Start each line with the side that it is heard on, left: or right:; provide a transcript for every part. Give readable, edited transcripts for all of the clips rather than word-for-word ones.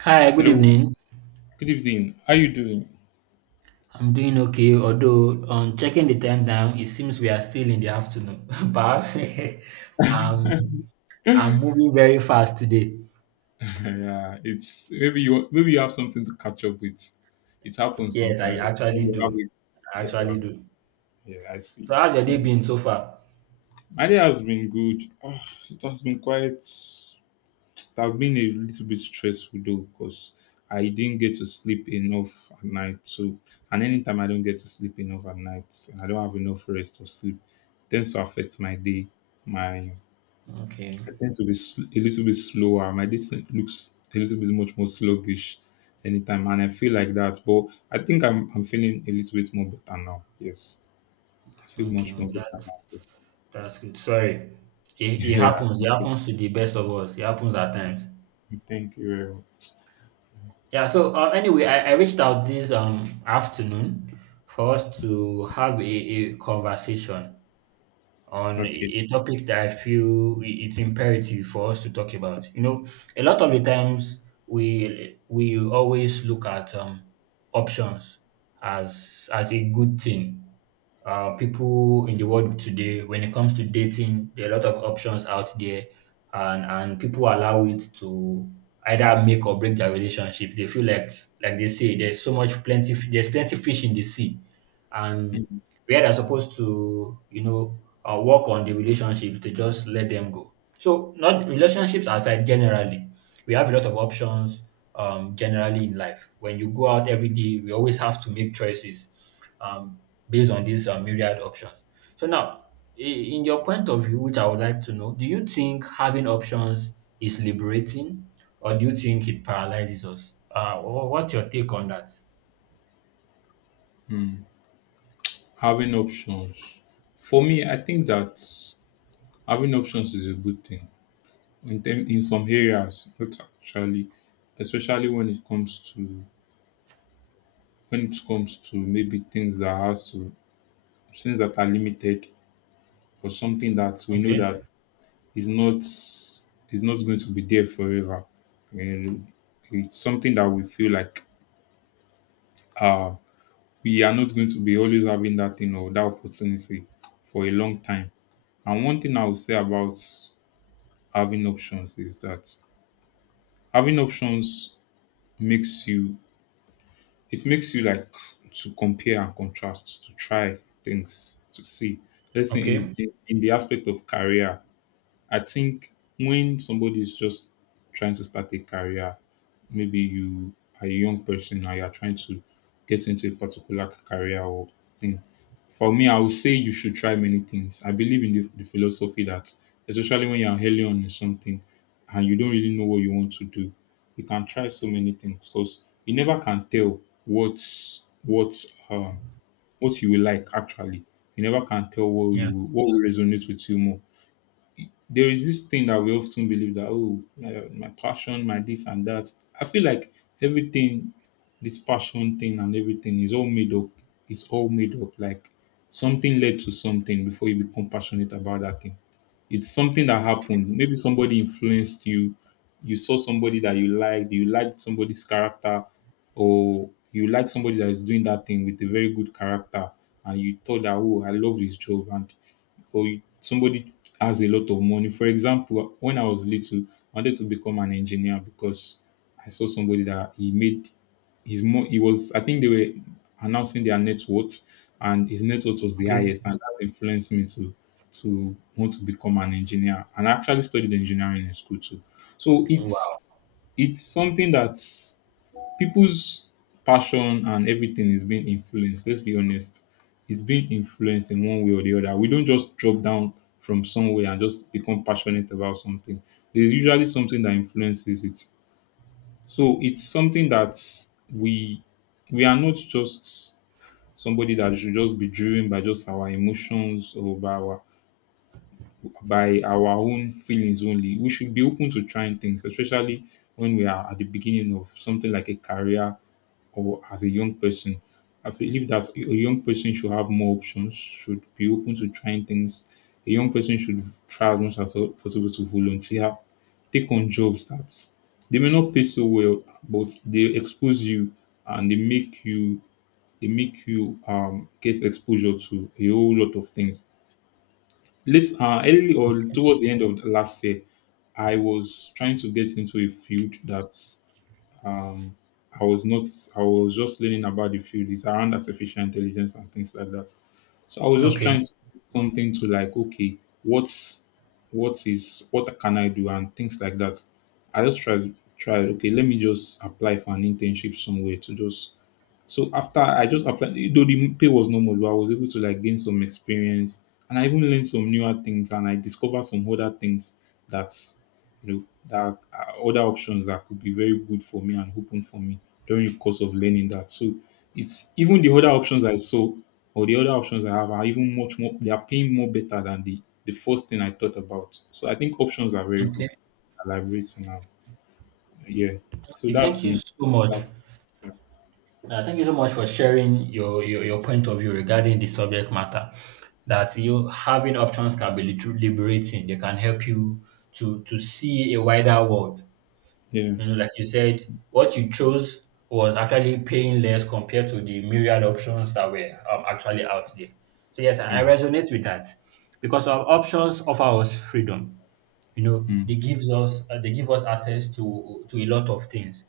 right: Hi, good
left: Hello.
right: evening.
left: Good evening. How you doing?
right: I'm doing okay, although on checking the time now, it seems we are still in the afternoon. But um,
left: Yeah,
right: I'm moving very fast today.
left: it's maybe you have something to catch up with. It happens
right: Yes, I
left: sometimes. Maybe
right: actually
left: you have
right: do.
left: it.
right: I
left: Yeah, well,
right: actually do.
left: yeah, I see.
right: So how's your day been so far?
left: My day has been good. Ah, it has been quite. It has been a little bit stressful though, because I didn't get to sleep enough at night. So, and anytime I don't get to sleep enough at night, and I don't have enough rest or sleep, it tends to affect my day, my
right: Okay,
left: I tend to be a little bit slower. My distance looks a little bit much more sluggish anytime, and I feel like that. But I think I'm feeling a little bit more better now. Yes, I feel
right: okay,
left: much more better
right: that's
left: now.
right: that's good. Sorry, it
left: Yeah,
right: happens. It
left: thank you.
right: happens to the best of us. It happens at times.
left: Thank you very much.
right: Yeah. Anyway, I reached out this afternoon for us to have a conversation on
left: Okay.
right: a topic that I feel it's imperative for us to talk about. You know, a lot of the times we always look at options as a good thing. People in the world today, when it comes to dating, there are a lot of options out there, and people allow it to either make or break their relationships. They feel like they say there's so much plenty there's plenty fish in the sea, and where they're supposed to, you know, work on the relationships, to just let them go. So, not relationships aside, generally, we have a lot of options generally in life. When you go out every day, we always have to make choices, um, based on these myriad options. So, now, in your point of view, which I would like to know, do you think having options is liberating, or do you think it paralyzes us? What's your take on that?
left: Mm. Having options. For me, I think that having options is a good thing in them, in some areas, not actually, especially when it comes to when it comes to maybe things that are limited for something that we know
right: Okay,
left: that is not going to be there forever. And it's something that we feel like uh we are not going to be always having that thing or that opportunity for a long time. And one thing I would say about having options is that having options makes you it makes you like to compare and contrast, to try things, to see. Let's say in
right: okay,
left: in, in the aspect of career, I think when somebody is just trying to start a career, maybe you are a young person and you are trying to get into a particular career or thing. For me, I would say you should try many things. I believe in the philosophy that, especially when you are early on in something and you don't really know what you want to do, you can try so many things because you never can tell what what uh, what you will like actually. You never can tell what you
right: yeah,
left: will, what will resonate with you more. There is this thing that we often believe that, oh, my passion, my this and that. I feel like everything, this passion thing and everything is all made up. It's all made up. Like something led to something before you become passionate about that thing. It's something that happened. Maybe somebody influenced you. You saw somebody that you liked. You liked somebody's character, or you like somebody that is doing that thing with a very good character, and you thought that, oh, I love this job. And or somebody has a lot of money. For example, when I was little, I wanted to become an engineer because I saw somebody that he made his mo. He was, I think they were announcing their net worth, and his net worth was the
right: okay.
left: highest, and that influenced me to want to become an engineer. And I actually studied engineering in school too. So
right: Wow.
left: it's something that's people's passion and everything is being influenced. Let's be honest. It's being influenced in one way or the other. We don't just drop down from somewhere and just become passionate about something. There's usually something that influences it. So it's something that we we are not just somebody that should just be driven by just our emotions or by our own feelings only. We should be open to trying things, especially when we are at the beginning of something like a career or as a young person. I believe that a young person should have more options, should be open to trying things. A young person should try as much as possible to volunteer, take on jobs that they may not pay so well, but they expose you and they make you get exposure to a whole lot of things. Late Early or towards the end of the last year, I was trying to get into a field that um, I was not, I was just learning about the field. It's around artificial intelligence and things like that. So I was just
right: Okay.
left: trying to do something to like, okay, what is, what can I do and things like that. I just tried, okay, let me just apply for an internship somewhere to just so after I just applied, though the pay was normal, but I was able to like gain some experience, and I even learned some newer things, and I discovered some other things that's you know that are other options that could be very good for me and open for me during the course of learning that. So it's even the other options I saw or the other options I have are even much more. They are paying more better than the first thing I thought about. So I think options are very good.
right: Okay.
left: Elaborate now, yeah. So
right: Okay,
left: that's
right: thank you
left: me.
right: so much.
left: That's yeah,
right: Thank you so much for sharing your, your point of view regarding the subject matter. That you having options can be liberating. They can help you to see a wider world.
left: yeah,
right: You know, like you said, what you chose was actually paying less compared to the myriad options that were, actually out there. So yes, I
left: yeah.
right: resonate with that, because our options offer us freedom. You know,
left: Mm.
right: they give us access to a lot of things.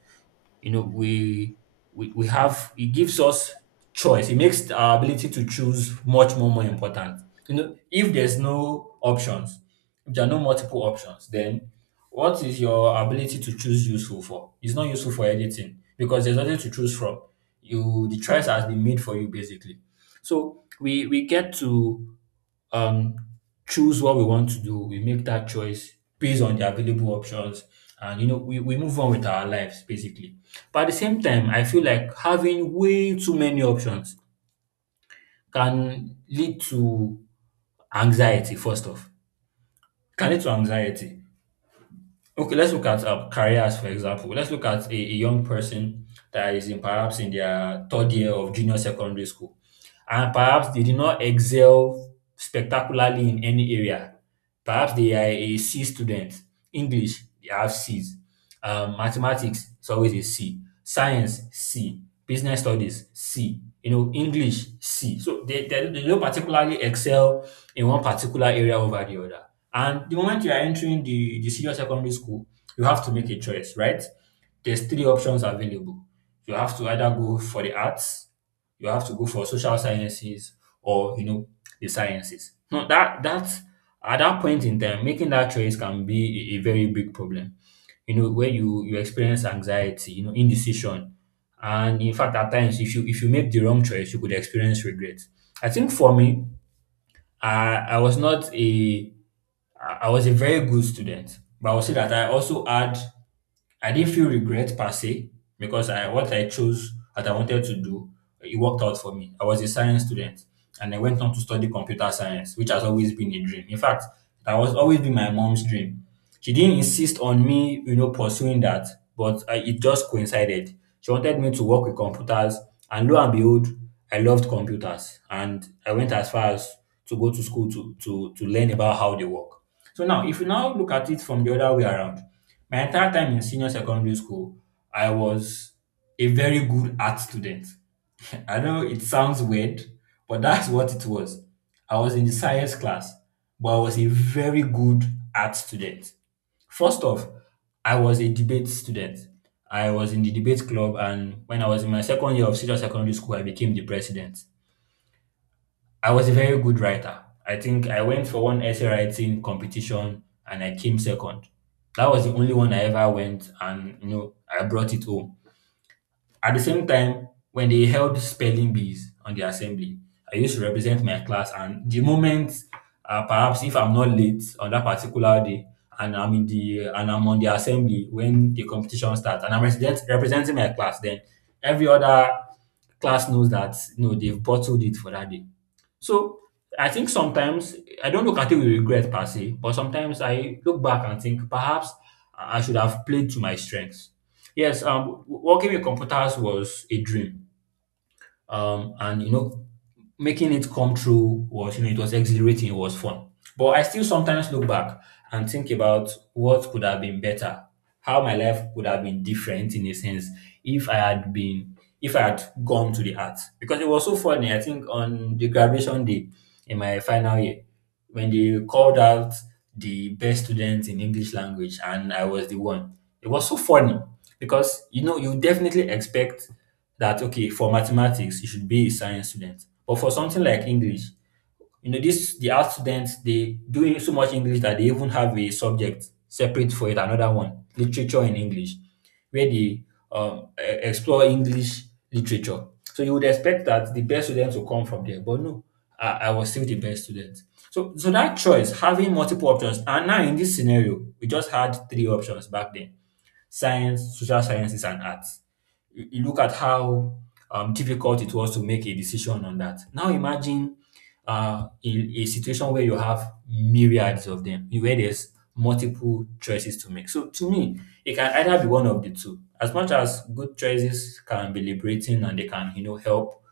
right: You know, we have, it gives us choice, it makes our ability to choose much more more important. You know, if there's no options, if there are no multiple options, then what is your ability to choose useful for? It's not useful for anything, because there's nothing to choose from. You, the choice has been made for you, basically. So we get to um, choose what we want to do. We make that choice based on the available options, and you know we move on with our lives, basically. But at the same time, I feel like having way too many options can lead to anxiety. First off, can lead to anxiety. Okay, let's look at careers, for example. Let's look at a young person that is in perhaps in their third year of junior secondary school, and perhaps they did not excel spectacularly in any area. Perhaps they are a C student. English, they have C's. Mathematics is always a C. Science, C. Business studies, C. You know, English, C. So they don't particularly excel in one particular area over the other. And the moment you are entering the senior secondary school, you have to make a choice, right? There's three options available. You have to either go for the arts, you have to go for social sciences, or you know, the sciences. Now that at that point in time, making that choice can be a very big problem. You know, where you experience anxiety, you know, indecision, and in fact at times, if you make the wrong choice, you could experience regret. I think for me, I was not a I was a very good student, but I would say that I also had, I didn't feel regret per se, because I what I chose that I wanted to do, it worked out for me. I was a science student, and I went on to study computer science, which has always been a dream. In fact, that was always been my mom's dream. She didn't insist on me, you know, pursuing that, but it just coincided. She wanted me to work with computers, and lo and behold, I loved computers, and I went as far as to go to school to to learn about how they work. So now, if you now look at it from the other way around, my entire time in senior secondary school, I was a very good art student. I know it sounds weird, but that's what it was. I was in the science class, but I was a very good art student. First off, I was a debate student. I was in the debate club, and when I was in my second year of senior secondary school, I became the president. I was a very good writer. I think I went for one essay writing competition and I came second. That was the only one I ever went and you know I brought it home. At the same time, when they held spelling bees on the assembly, I used to represent my class, and the moment perhaps if I'm not late on that particular day and I'm on the assembly when the competition starts, and I'm representing my class, then every other class knows that you know they've bottled it for that day. So I think sometimes, I don't look at it with regret per se, but sometimes I look back and think perhaps I should have played to my strengths. Yes, working with computers was a dream, and you know making it come true was, you know, it was exhilarating, it was fun, but I still sometimes look back and think about what could have been better, how my life could have been different in a sense, if I had been if I had gone to the arts. Because it was so funny, I think on the graduation day in my final year, when they called out the best students in English language, and I was the one. It was so funny because, you know, you definitely expect that, okay, for mathematics you should be a science student, but for something like English, you know, this the art students, they do so much English that they even have a subject separate for it, another one, literature in English, where they explore English literature. So you would expect that the best students will come from there, but no, I was still the best student. So, so that choice, having multiple options, and now in this scenario we just had three options back then: science, social sciences, and arts. You look at how difficult it was to make a decision on that. Now imagine a situation where you have myriads of them, where there's multiple choices to make. So to me, it can either be one of the two. As much as good choices can be liberating, and they can, you know, help,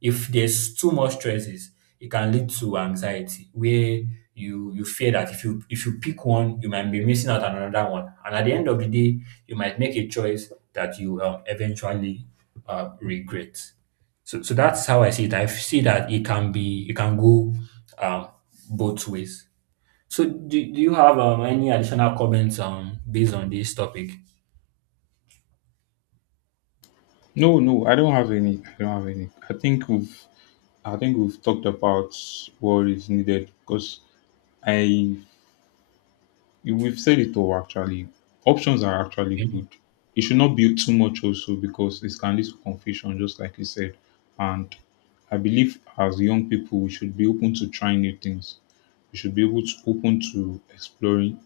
right: if there's too much choices, it can lead to anxiety, where you fear that if you pick one, you might be missing out on another one, and at the end of the day, you might make a choice that you eventually regret. So, so that's how I see it. I see that it can be, it can go, um, both ways. So, do you have any additional comments based on this topic?
left: No, no, I don't have any. I don't have any. I think we've talked about what is needed because I, we've said it all actually. Options are actually
right: Okay.
left: good. It should not be too much also because it can lead to confusion, just like you said. And I believe as young people, we should be open to trying new things. We should be able to open to exploring.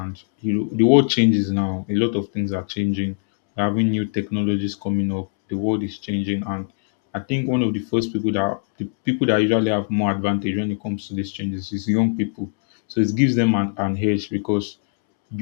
left: And you know, the world changes. Now a lot of things are changing. We're having new technologies coming up. The world is changing. And I think one of the first people that the people that usually have more advantage when it comes to these changes is young people. So it gives them an edge because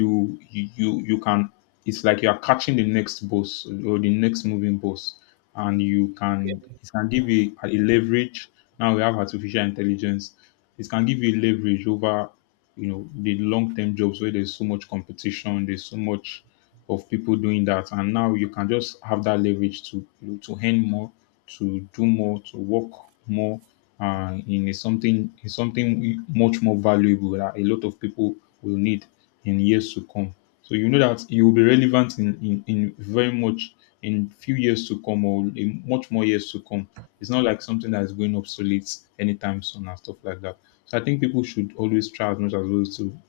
left: you can, it's like you are catching the next bus or the next moving bus, and you can it can give you a leverage. Now we have artificial intelligence. It can give you leverage over, you know, the long-term jobs where there's so much competition, there's so much of people doing that, and now you can just have that leverage to, you know, to earn more, to do more, to work more, in a something, in something much more valuable that a lot of people will need in years to come. So you know that you will be relevant in in very much in few years to come or in much more years to come. It's not like something that is going obsolete anytime soon and stuff like that. So I think people should always try as much as possible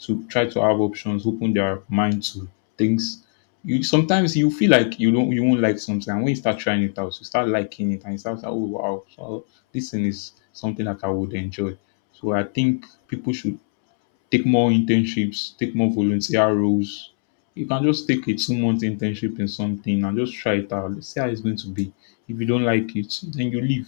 left: to try to have options, open their mind to things. You sometimes you feel like you don't you won't like something, and when you start trying it out, you start liking it, and you start, oh wow, so this thing is something that I would enjoy. So I think people should take more internships, take more volunteer roles. You can just take a 2 month internship in something and just try it out. Let's see how it's going to be. If you don't like it, then you leave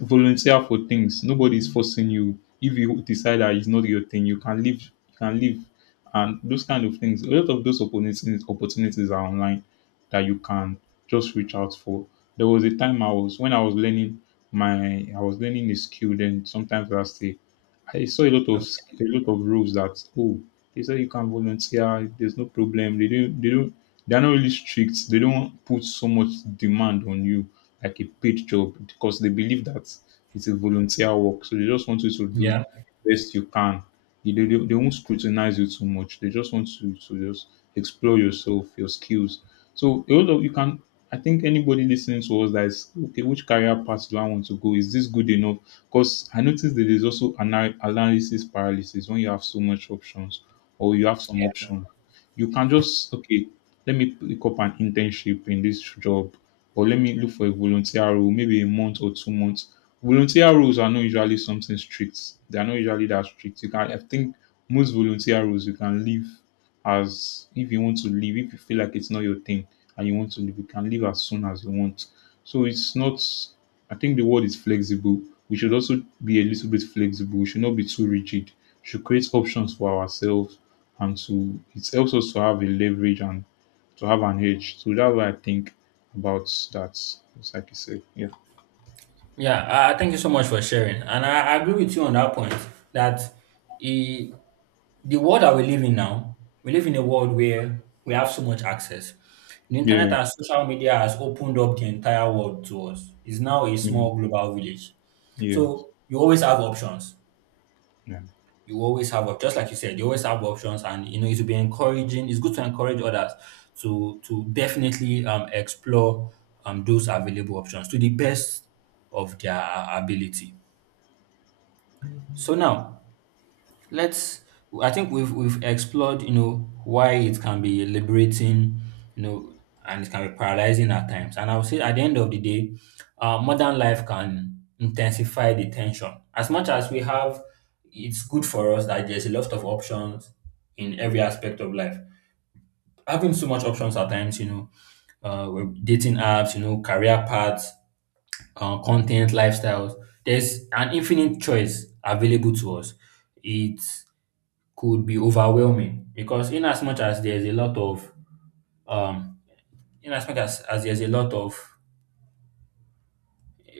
left: volunteer for things. Nobody is forcing you. If you decide that it's not your thing, you can leave. You can leave, and those kind of things. A lot of those opportunities are online that you can just reach out for. There was a time I was when I was learning my I was learning a skill. Then sometimes last year, I saw a lot of
right: Okay.
left: a lot of rules that, oh, they say you can volunteer, there's no problem. They don't they're not really strict. They don't put so much demand on you like a paid job because they believe that it's a volunteer work. So they just want you to do
right: Yeah.
left: best you can. They won't scrutinize you too much. They just want you to just explore yourself, your skills. So a lot of you can I think anybody listening to us that is, okay, which career path do I want to go? Is this good enough? Because I noticed that there's also analysis paralysis when you have so much options or you have some option. You can just, okay, let me pick up an internship in this job or let me look for a volunteer role, maybe a month or 2 months. Volunteer roles are not usually something strict. They are not usually that strict. You can, I think most volunteer roles you can leave as if you want to leave, if you feel like it's not your thing and you want to leave, you can leave as soon as you want. So it's not I think the world is flexible. We should also be a little bit flexible. We should not be too rigid. We should create options for ourselves and to it helps us to have a leverage and to have an edge. So that's what I think about that. It's like you said. Yeah.
right: Yeah, thank you so much for sharing. And I agree with you on that point, that i- the world that we live in now, we live in a world where we have so much access. The internet
left: Yeah.
right: and social media has opened up the entire world to us. It's now a
left: Yeah.
right: small global village.
left: Yeah.
right: So you always have options.
left: Yeah.
right: You always have just like you said, you always have options, and you know it will be encouraging. It's good to encourage others to definitely explore those available options to the best of their ability. So now, let's I think we've explored, you know, why it can be liberating, you know, and it can be paralyzing at times. And I would say at the end of the day, modern life can intensify the tension. As much as we have, it's good for us that there's a lot of options in every aspect of life. Having so much options at times, you know, with dating apps, you know, career paths, content, lifestyles. There's an infinite choice available to us. It could be overwhelming because in as much as there's a lot of um in as much as there's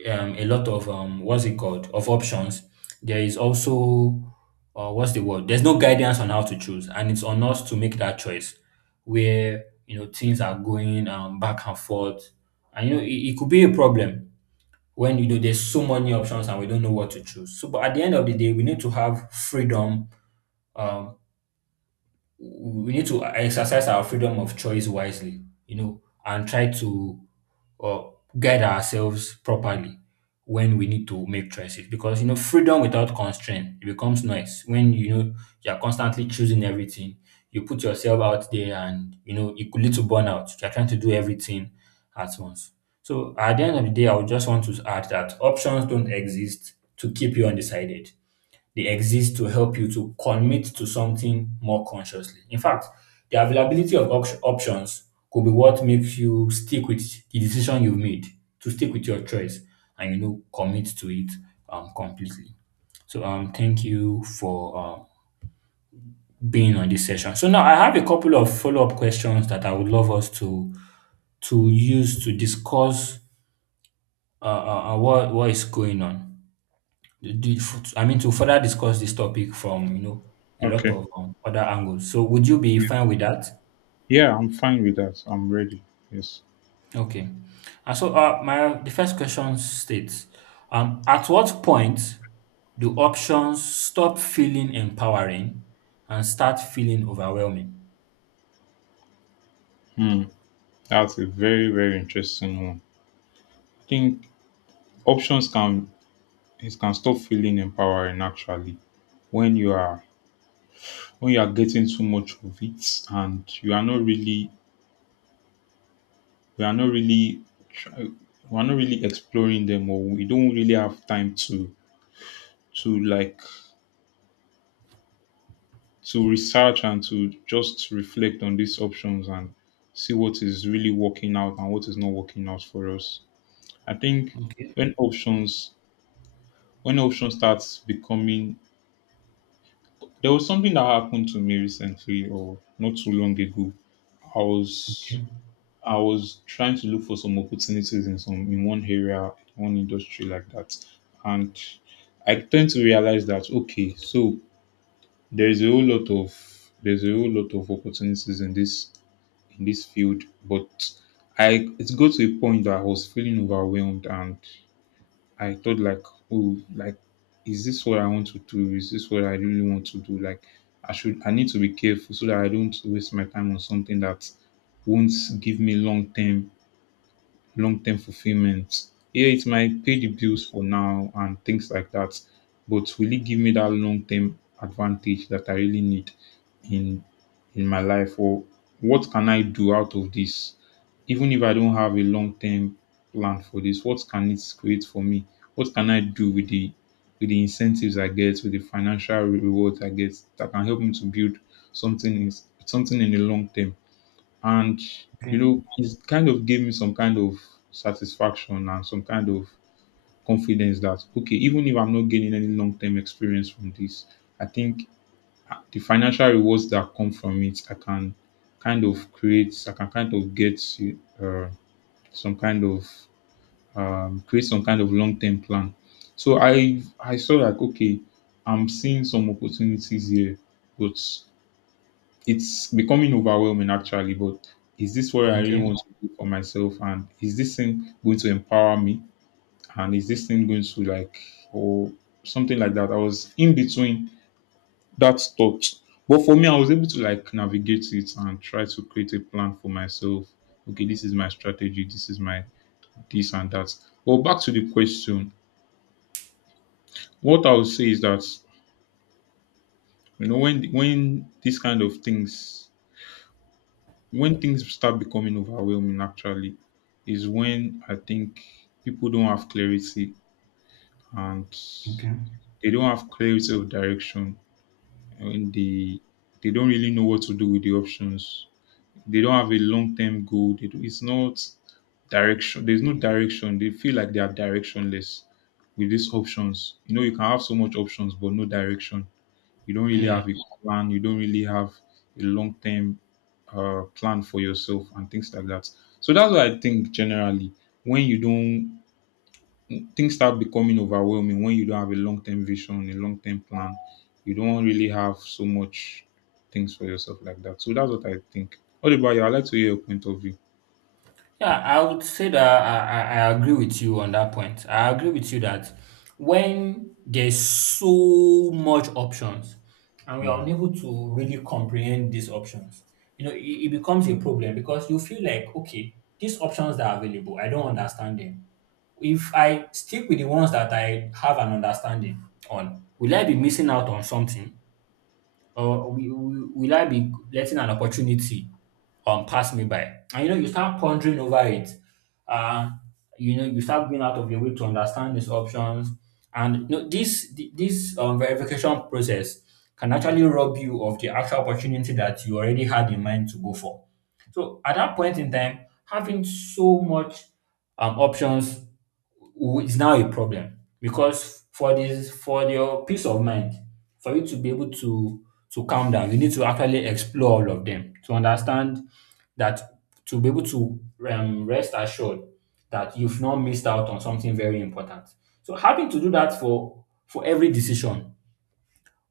right: a lot of what's it called of options, there is also, what's the word there's no guidance on how to choose, and it's on us to make that choice where you know things are going back and forth. And you know it could be a problem when you know there's so many options and we don't know what to choose. So but at the end of the day, we need to have freedom. um we need to exercise our freedom of choice wisely, you know, and try to uh, guide ourselves properly when we need to make choices. Because you know, freedom without constraint, it becomes noise. When you know you are constantly choosing everything, you put yourself out there, and you know it could lead to burnout. You are trying to do everything at once. So at the end of the day, I would just want to add that options don't exist to keep you undecided, they exist to help you to commit to something more consciously. In fact, the availability of options could be what makes you stick with the decision you've made, to stick with your choice and you know commit to it completely. So thank you for being on this session. So now I have a couple of follow-up questions that I would love us to use to discuss what is going on. The f I mean, To further discuss this topic from, you know, a lot
left: Okay.
right: of other angles. So would you be
left: Yeah.
right: fine with that?
left: Yeah, I'm fine with that. I'm ready. Yes.
right: Okay. And so my the first question states, at what point do options stop feeling empowering and start feeling overwhelming?
left: Hmm. That's a very, very interesting one. I think options can, it can stop feeling empowering actually when you are, when you are getting too much of it and you are not really, we are not really try- we are not really exploring them, or we don't really have time to like, to research and to just reflect on these options and see what is really working out and what is not working out for us. I think
right: Okay.
left: when options, when options starts becoming, there was something that happened to me recently or not too long ago. I was,
right: Okay.
left: I was trying to look for some opportunities in some, in one area, one industry like that, and I tend to realize that okay, so there is a whole lot of, there's a whole lot of opportunities in this, in this field, but I, it got to a point that I was feeling overwhelmed and I thought like, oh, like, is this what I want to do? Is this what I really want to do? Like, I should, I need to be careful so that I don't waste my time on something that won't give me long term, long-term fulfillment. Yeah, it might pay the bills for now and things like that, but will it give me that long-term advantage that I really need in in my life? Or what can I do out of this? Even if I don't have a long-term plan for this, what can it create for me? What can I do with the, with the incentives I get, with the financial rewards I get that can help me to build something, is something in the long term? And you
right: Okay.
left: know, it kind of gave me some kind of satisfaction and some kind of confidence that okay, even if I'm not gaining any long term experience from this, I think the financial rewards that come from it, I can kind of create, I can kind of get uh, some kind of, create some kind of long term plan. So I saw like okay, I'm seeing some opportunities here, but it's becoming overwhelming actually, but is this what I really
right: Okay.
left: want to do for myself, and is this thing going to empower me, and is this thing going to like, or something like that. I was in between that thought, but for me, I was able to like navigate it and try to create a plan for myself. Okay, this is my strategy, this is my this and that. But back to the question, what I would say is that, you know, when these kind of things, when things start becoming overwhelming actually, is when I think people don't have clarity, and
right: Okay.
left: they don't have clarity of direction, and they don't really know what to do with the options. They don't have a long term goal. They do, it's not direction. There's no direction. They feel like they are directionless with these options. You know, you can have so much options but no direction. You don't really
right: Yeah.
left: have a plan. You don't really have a long term, plan for yourself and things like that. So that's what I think generally. When you don't, things start becoming overwhelming when you don't have a long term vision, a long term plan. You don't really have so much things for yourself like that. So that's what I think. What about you? I'd like to hear your point of view.
right: Yeah, I would say that I agree with you on that point. I agree with you that when there's so much options and we
left: Hmm.
right: are unable to really comprehend these options, you know, it becomes a problem because you feel like, okay, these options that are available, I don't understand them. If I stick with the ones that I have an understanding on, will I be missing out on something? Or will I be letting an opportunity pass me by? And you know, you start pondering over it. Uh, you know, you start going out of your way to understand these options. And you know, this verification process can actually rob you of the actual opportunity that you already had in mind to go for. So at that point in time, having so much options is now a problem because for your peace of mind, for you to be able to calm down, you need to actually explore all of them to understand that to be able to rest assured that you've not missed out on something very important. So having to do that for every decision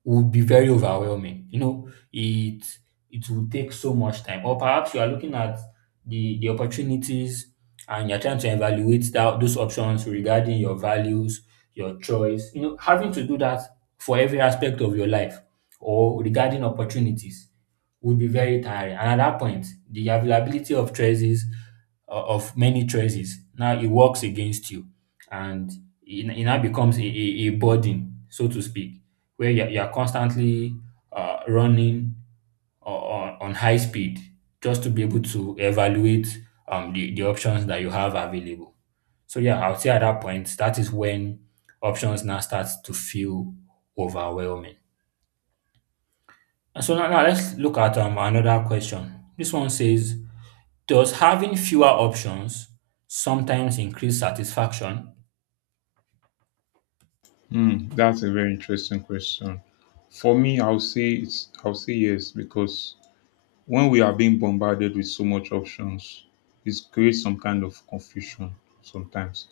right: would be very overwhelming. You know, it will take so much time. Or perhaps you are looking at the opportunities and you're trying to evaluate that those options regarding your values, your choice. You know, having to do that for every aspect of your life or regarding opportunities would be very tiring. And at that point, the availability of choices, of many choices, now it works against you. And it now becomes a burden, so to speak, where you're constantly running on high speed just to be able to evaluate the options that you have available. So yeah, I would say at that point, that is when options now starts to feel overwhelming. And So now, now let's look at another question. This one says, does having fewer options sometimes increase satisfaction?
left: Hmm, that's a very interesting question. For me, I'll say, it's, I'll say yes, because when we are being bombarded with so much options, it creates some kind of confusion sometimes,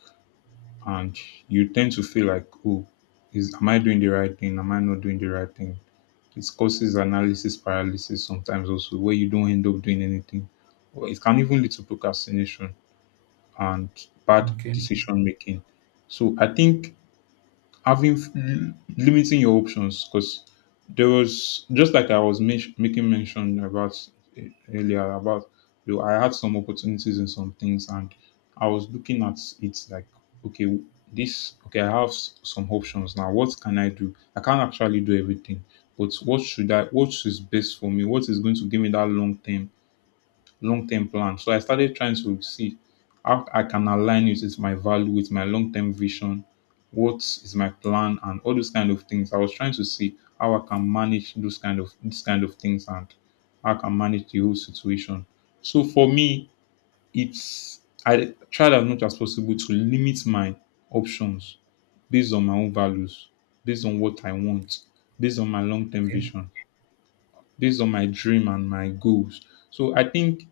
left: and you tend to feel like, oh, is, am I doing the right thing? Am I not doing the right thing? It causes analysis paralysis sometimes also, where you don't end up doing anything. Or it can even lead to procrastination and bad
right: Okay,
left: decision making. So I think having, limiting your options, because there was, just like I was making mention about earlier about, you know, I had some opportunities in some things, and I was looking at it like, okay, this, okay, I have some options now, what can I do? I can't actually do everything, but what should I, what is best for me, what is going to give me that long term, long-term plan. So I started trying to see how I can align it with my value, with my long-term vision, what is my plan, and all those kind of things. I was trying to see how I can manage those kind of these kind of things and how I can manage the whole situation. So for me, it's, I tried as much as possible to limit my options based on my own values, based on what I want, based on my long-term
right: okay,
left: vision, based on my dream and my goals. So I think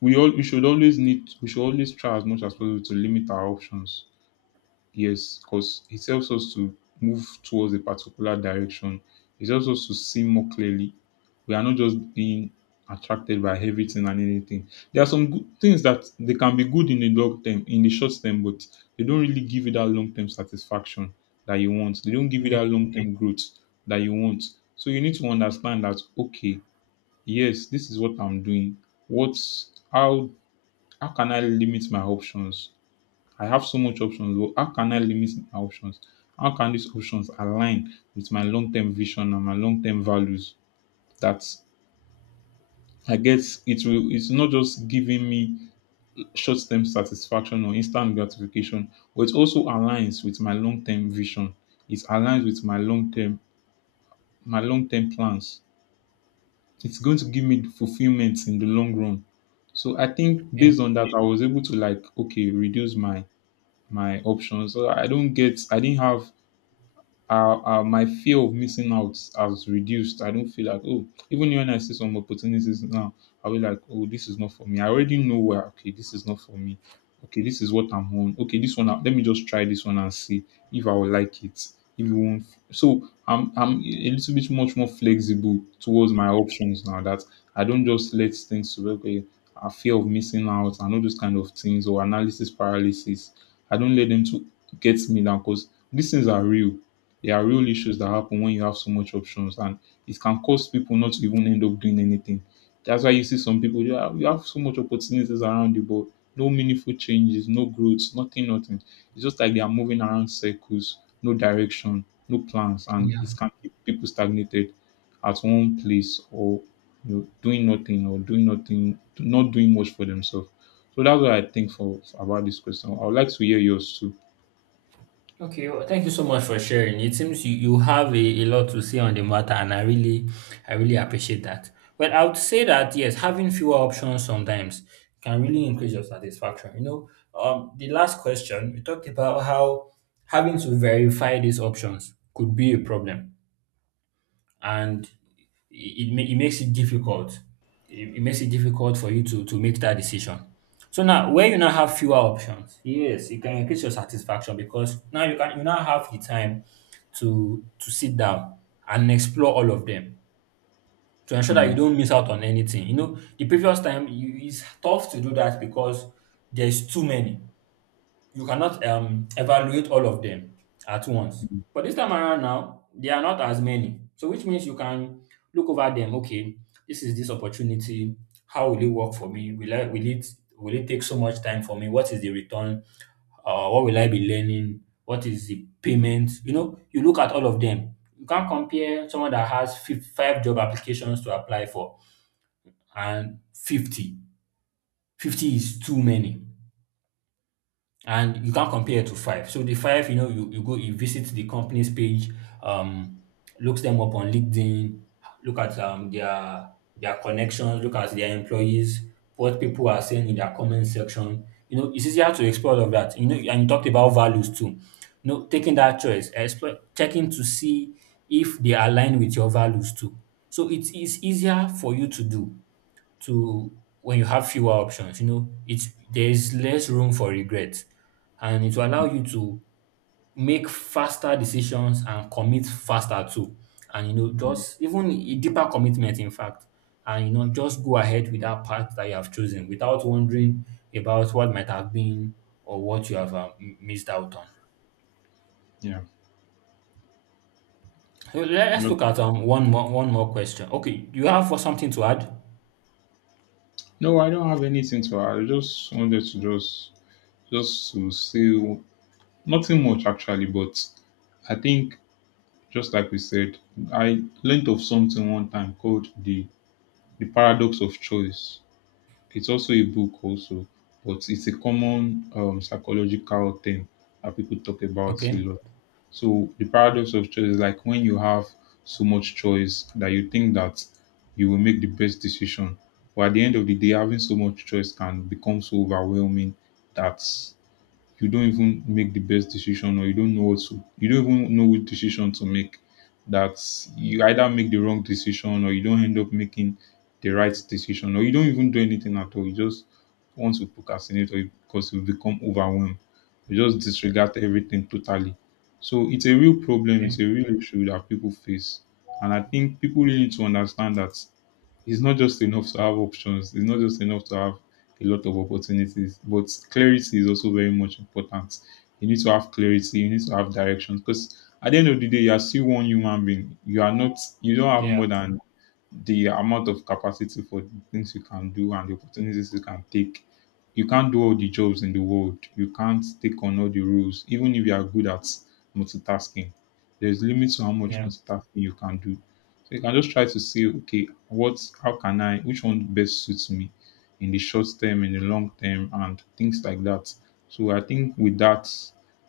left: we all, we should always need, we should always try as much as possible to limit our options. Yes, because it helps us to move towards a particular direction. It helps us to see more clearly. We are not just being attracted by everything and anything. There are some good things that they can be good in the long term, in the short term, but they don't really give you that long term satisfaction that you want. They don't give you
right: okay,
left: that long term growth that you want. So you need to understand that okay, yes, this is what I'm doing. What's, how can I limit my options? I have so much options. But how can I limit my options? How can these options align with my long-term vision and my long-term values? That, I guess it will. It's not just giving me short-term satisfaction or instant gratification, but it also aligns with my long-term vision. It aligns with my long-term, my long-term plans. It's going to give me fulfillment in the long run. So I think
right: okay.
left: based on that, I was able to like, okay, reduce my my options. So I don't get, I didn't have, my fear of missing out has reduced. I don't feel like, oh, even when I see some opportunities now, I'll be like, oh, this is not for me. I already know where, okay, this is not for me. Okay, this is what I'm on. Okay, this one. Let me just try this one and see if I will like it. If you won't, so I'm a little bit much more flexible towards my options now. That I don't just let things to, okay, I fear of missing out and all those kind of things, or analysis paralysis. I don't let them to get me down, because these things are real, there are real issues that happen when you have so much options, and it can cause people not to even end up doing anything. That's why you see some people, you have so much opportunities around you, but no meaningful changes, no growth, nothing, nothing. It's just like they are moving around circles, no direction, no plans, and it
right: Yeah.
left: can keep people stagnated at one place, or you know, doing nothing, or doing nothing, not doing much for themselves. So that's what I think for about this question. I would like to hear yours too.
right: Okay, well, thank you so much for sharing. It seems you, you have a lot to say on the matter, and I really appreciate that. Well, I would say that yes, having fewer options sometimes can really increase your satisfaction. You know, the last question we talked about how having to verify these options could be a problem, and it makes it difficult. It makes it difficult for you to make that decision. So now, where you now have fewer options, yes, it can increase your satisfaction because now you can you now have the time to sit down and explore all of them to ensure that you
left: Hmm.
right: don't miss out on anything. You know, the previous time you, it's tough to do that because there's too many, you cannot evaluate all of them at once. But this time around now, there are not as many. So which means you can look over them. Okay, this is this opportunity. How will it work for me? Will it take so much time for me? What is the return? What will I be learning? What is the payment? You know, you look at all of them. You can't compare someone that has five job applications to apply for and 50. 50 is too many. And you can't compare it to five. So the five, you know, you go, you visit the company's page, um, looks them up on LinkedIn, look at their connections, look at their employees, what people are saying in their comment section. You know, it's easier to explore all of that. You know, and you talked about values too. You know, taking that choice, explore, checking to see if they align with your values too. So it's easier for you to do to when you have fewer options, you know, it's there's less room for regret, and it will allow you to make faster decisions and commit faster too. And you know, just even a deeper commitment, in fact. And you know, just go ahead with that path that you have chosen without wondering about what might have been or what you have missed out on.
left: Yeah.
right: So let's look at one more question. Okay, you have for something to add?
left: No, I don't have anything to add. I just wanted to just to say nothing much actually, but I think just like we said, I learned of something one time called the paradox of choice. It's also a book also, but it's a common psychological thing that people talk about a
right: Okay.
left: lot. So the paradox of choice is like when you have so much choice that you think that you will make the best decision. But at the end of the day, having so much choice can become so overwhelming that you don't even make the best decision, or you don't know what to, you don't even know which decision to make, that you either make the wrong decision, or you don't end up making the right decision, or you don't even do anything at all, you just want to procrastinate, or you, because you become overwhelmed, you just disregard everything totally. So it's a real problem, it's
right: Okay.
left: a real issue that people face, and I think people really need to understand that it's not just enough to have options. It's not just enough to have a lot of opportunities, but clarity is also very much important. You need to have clarity. You need to have direction, because at the end of the day, you are still one human being. You are not, you don't have
right: Yeah.
left: more than the amount of capacity for the things you can do and the opportunities you can take. You can't do all the jobs in the world. You can't take on all the roles, even if you are good at multitasking. There's limits to how much
right: Yeah.
left: multitasking you can do. So you can just try to see, okay, what, how can I, which one best suits me in the short term, in the long term, and things like that. So I think with that,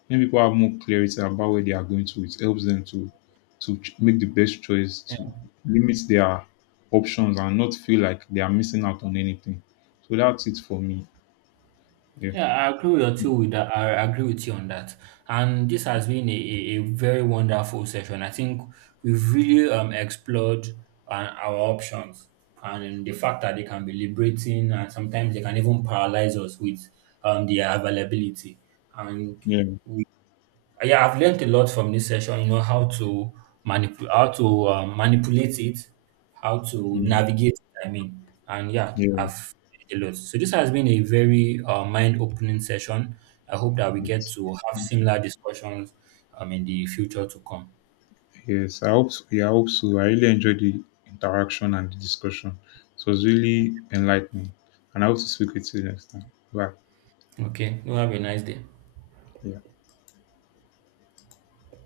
left: when people have more clarity about where they are going to, it helps them to make the best choice, to limit their options and not feel like they are missing out on anything. So that's it for me. Yeah,
right: Yeah, I agree with you with that. I agree with you on that. And this has been a very wonderful session. I think we've really explored our options and the fact that they can be liberating and sometimes they can even paralyze us with their availability. And
left: yeah,
right: yeah, I've learned a lot from this session. You know how to manipulate it, how to
left: mm,
right: navigate. And yeah,
left: yeah.
right: I've learned a lot. So this has been a very mind-opening session. I hope that we get
left: It's,
right: to have similar discussions in the future to come.
left: yes, I hope. So, yeah, I hope so. I really enjoyed the interaction and the discussion. So it was really enlightening, and I hope to speak with you next time. Bye.
right: Okay, you have a nice day.
left: Yeah.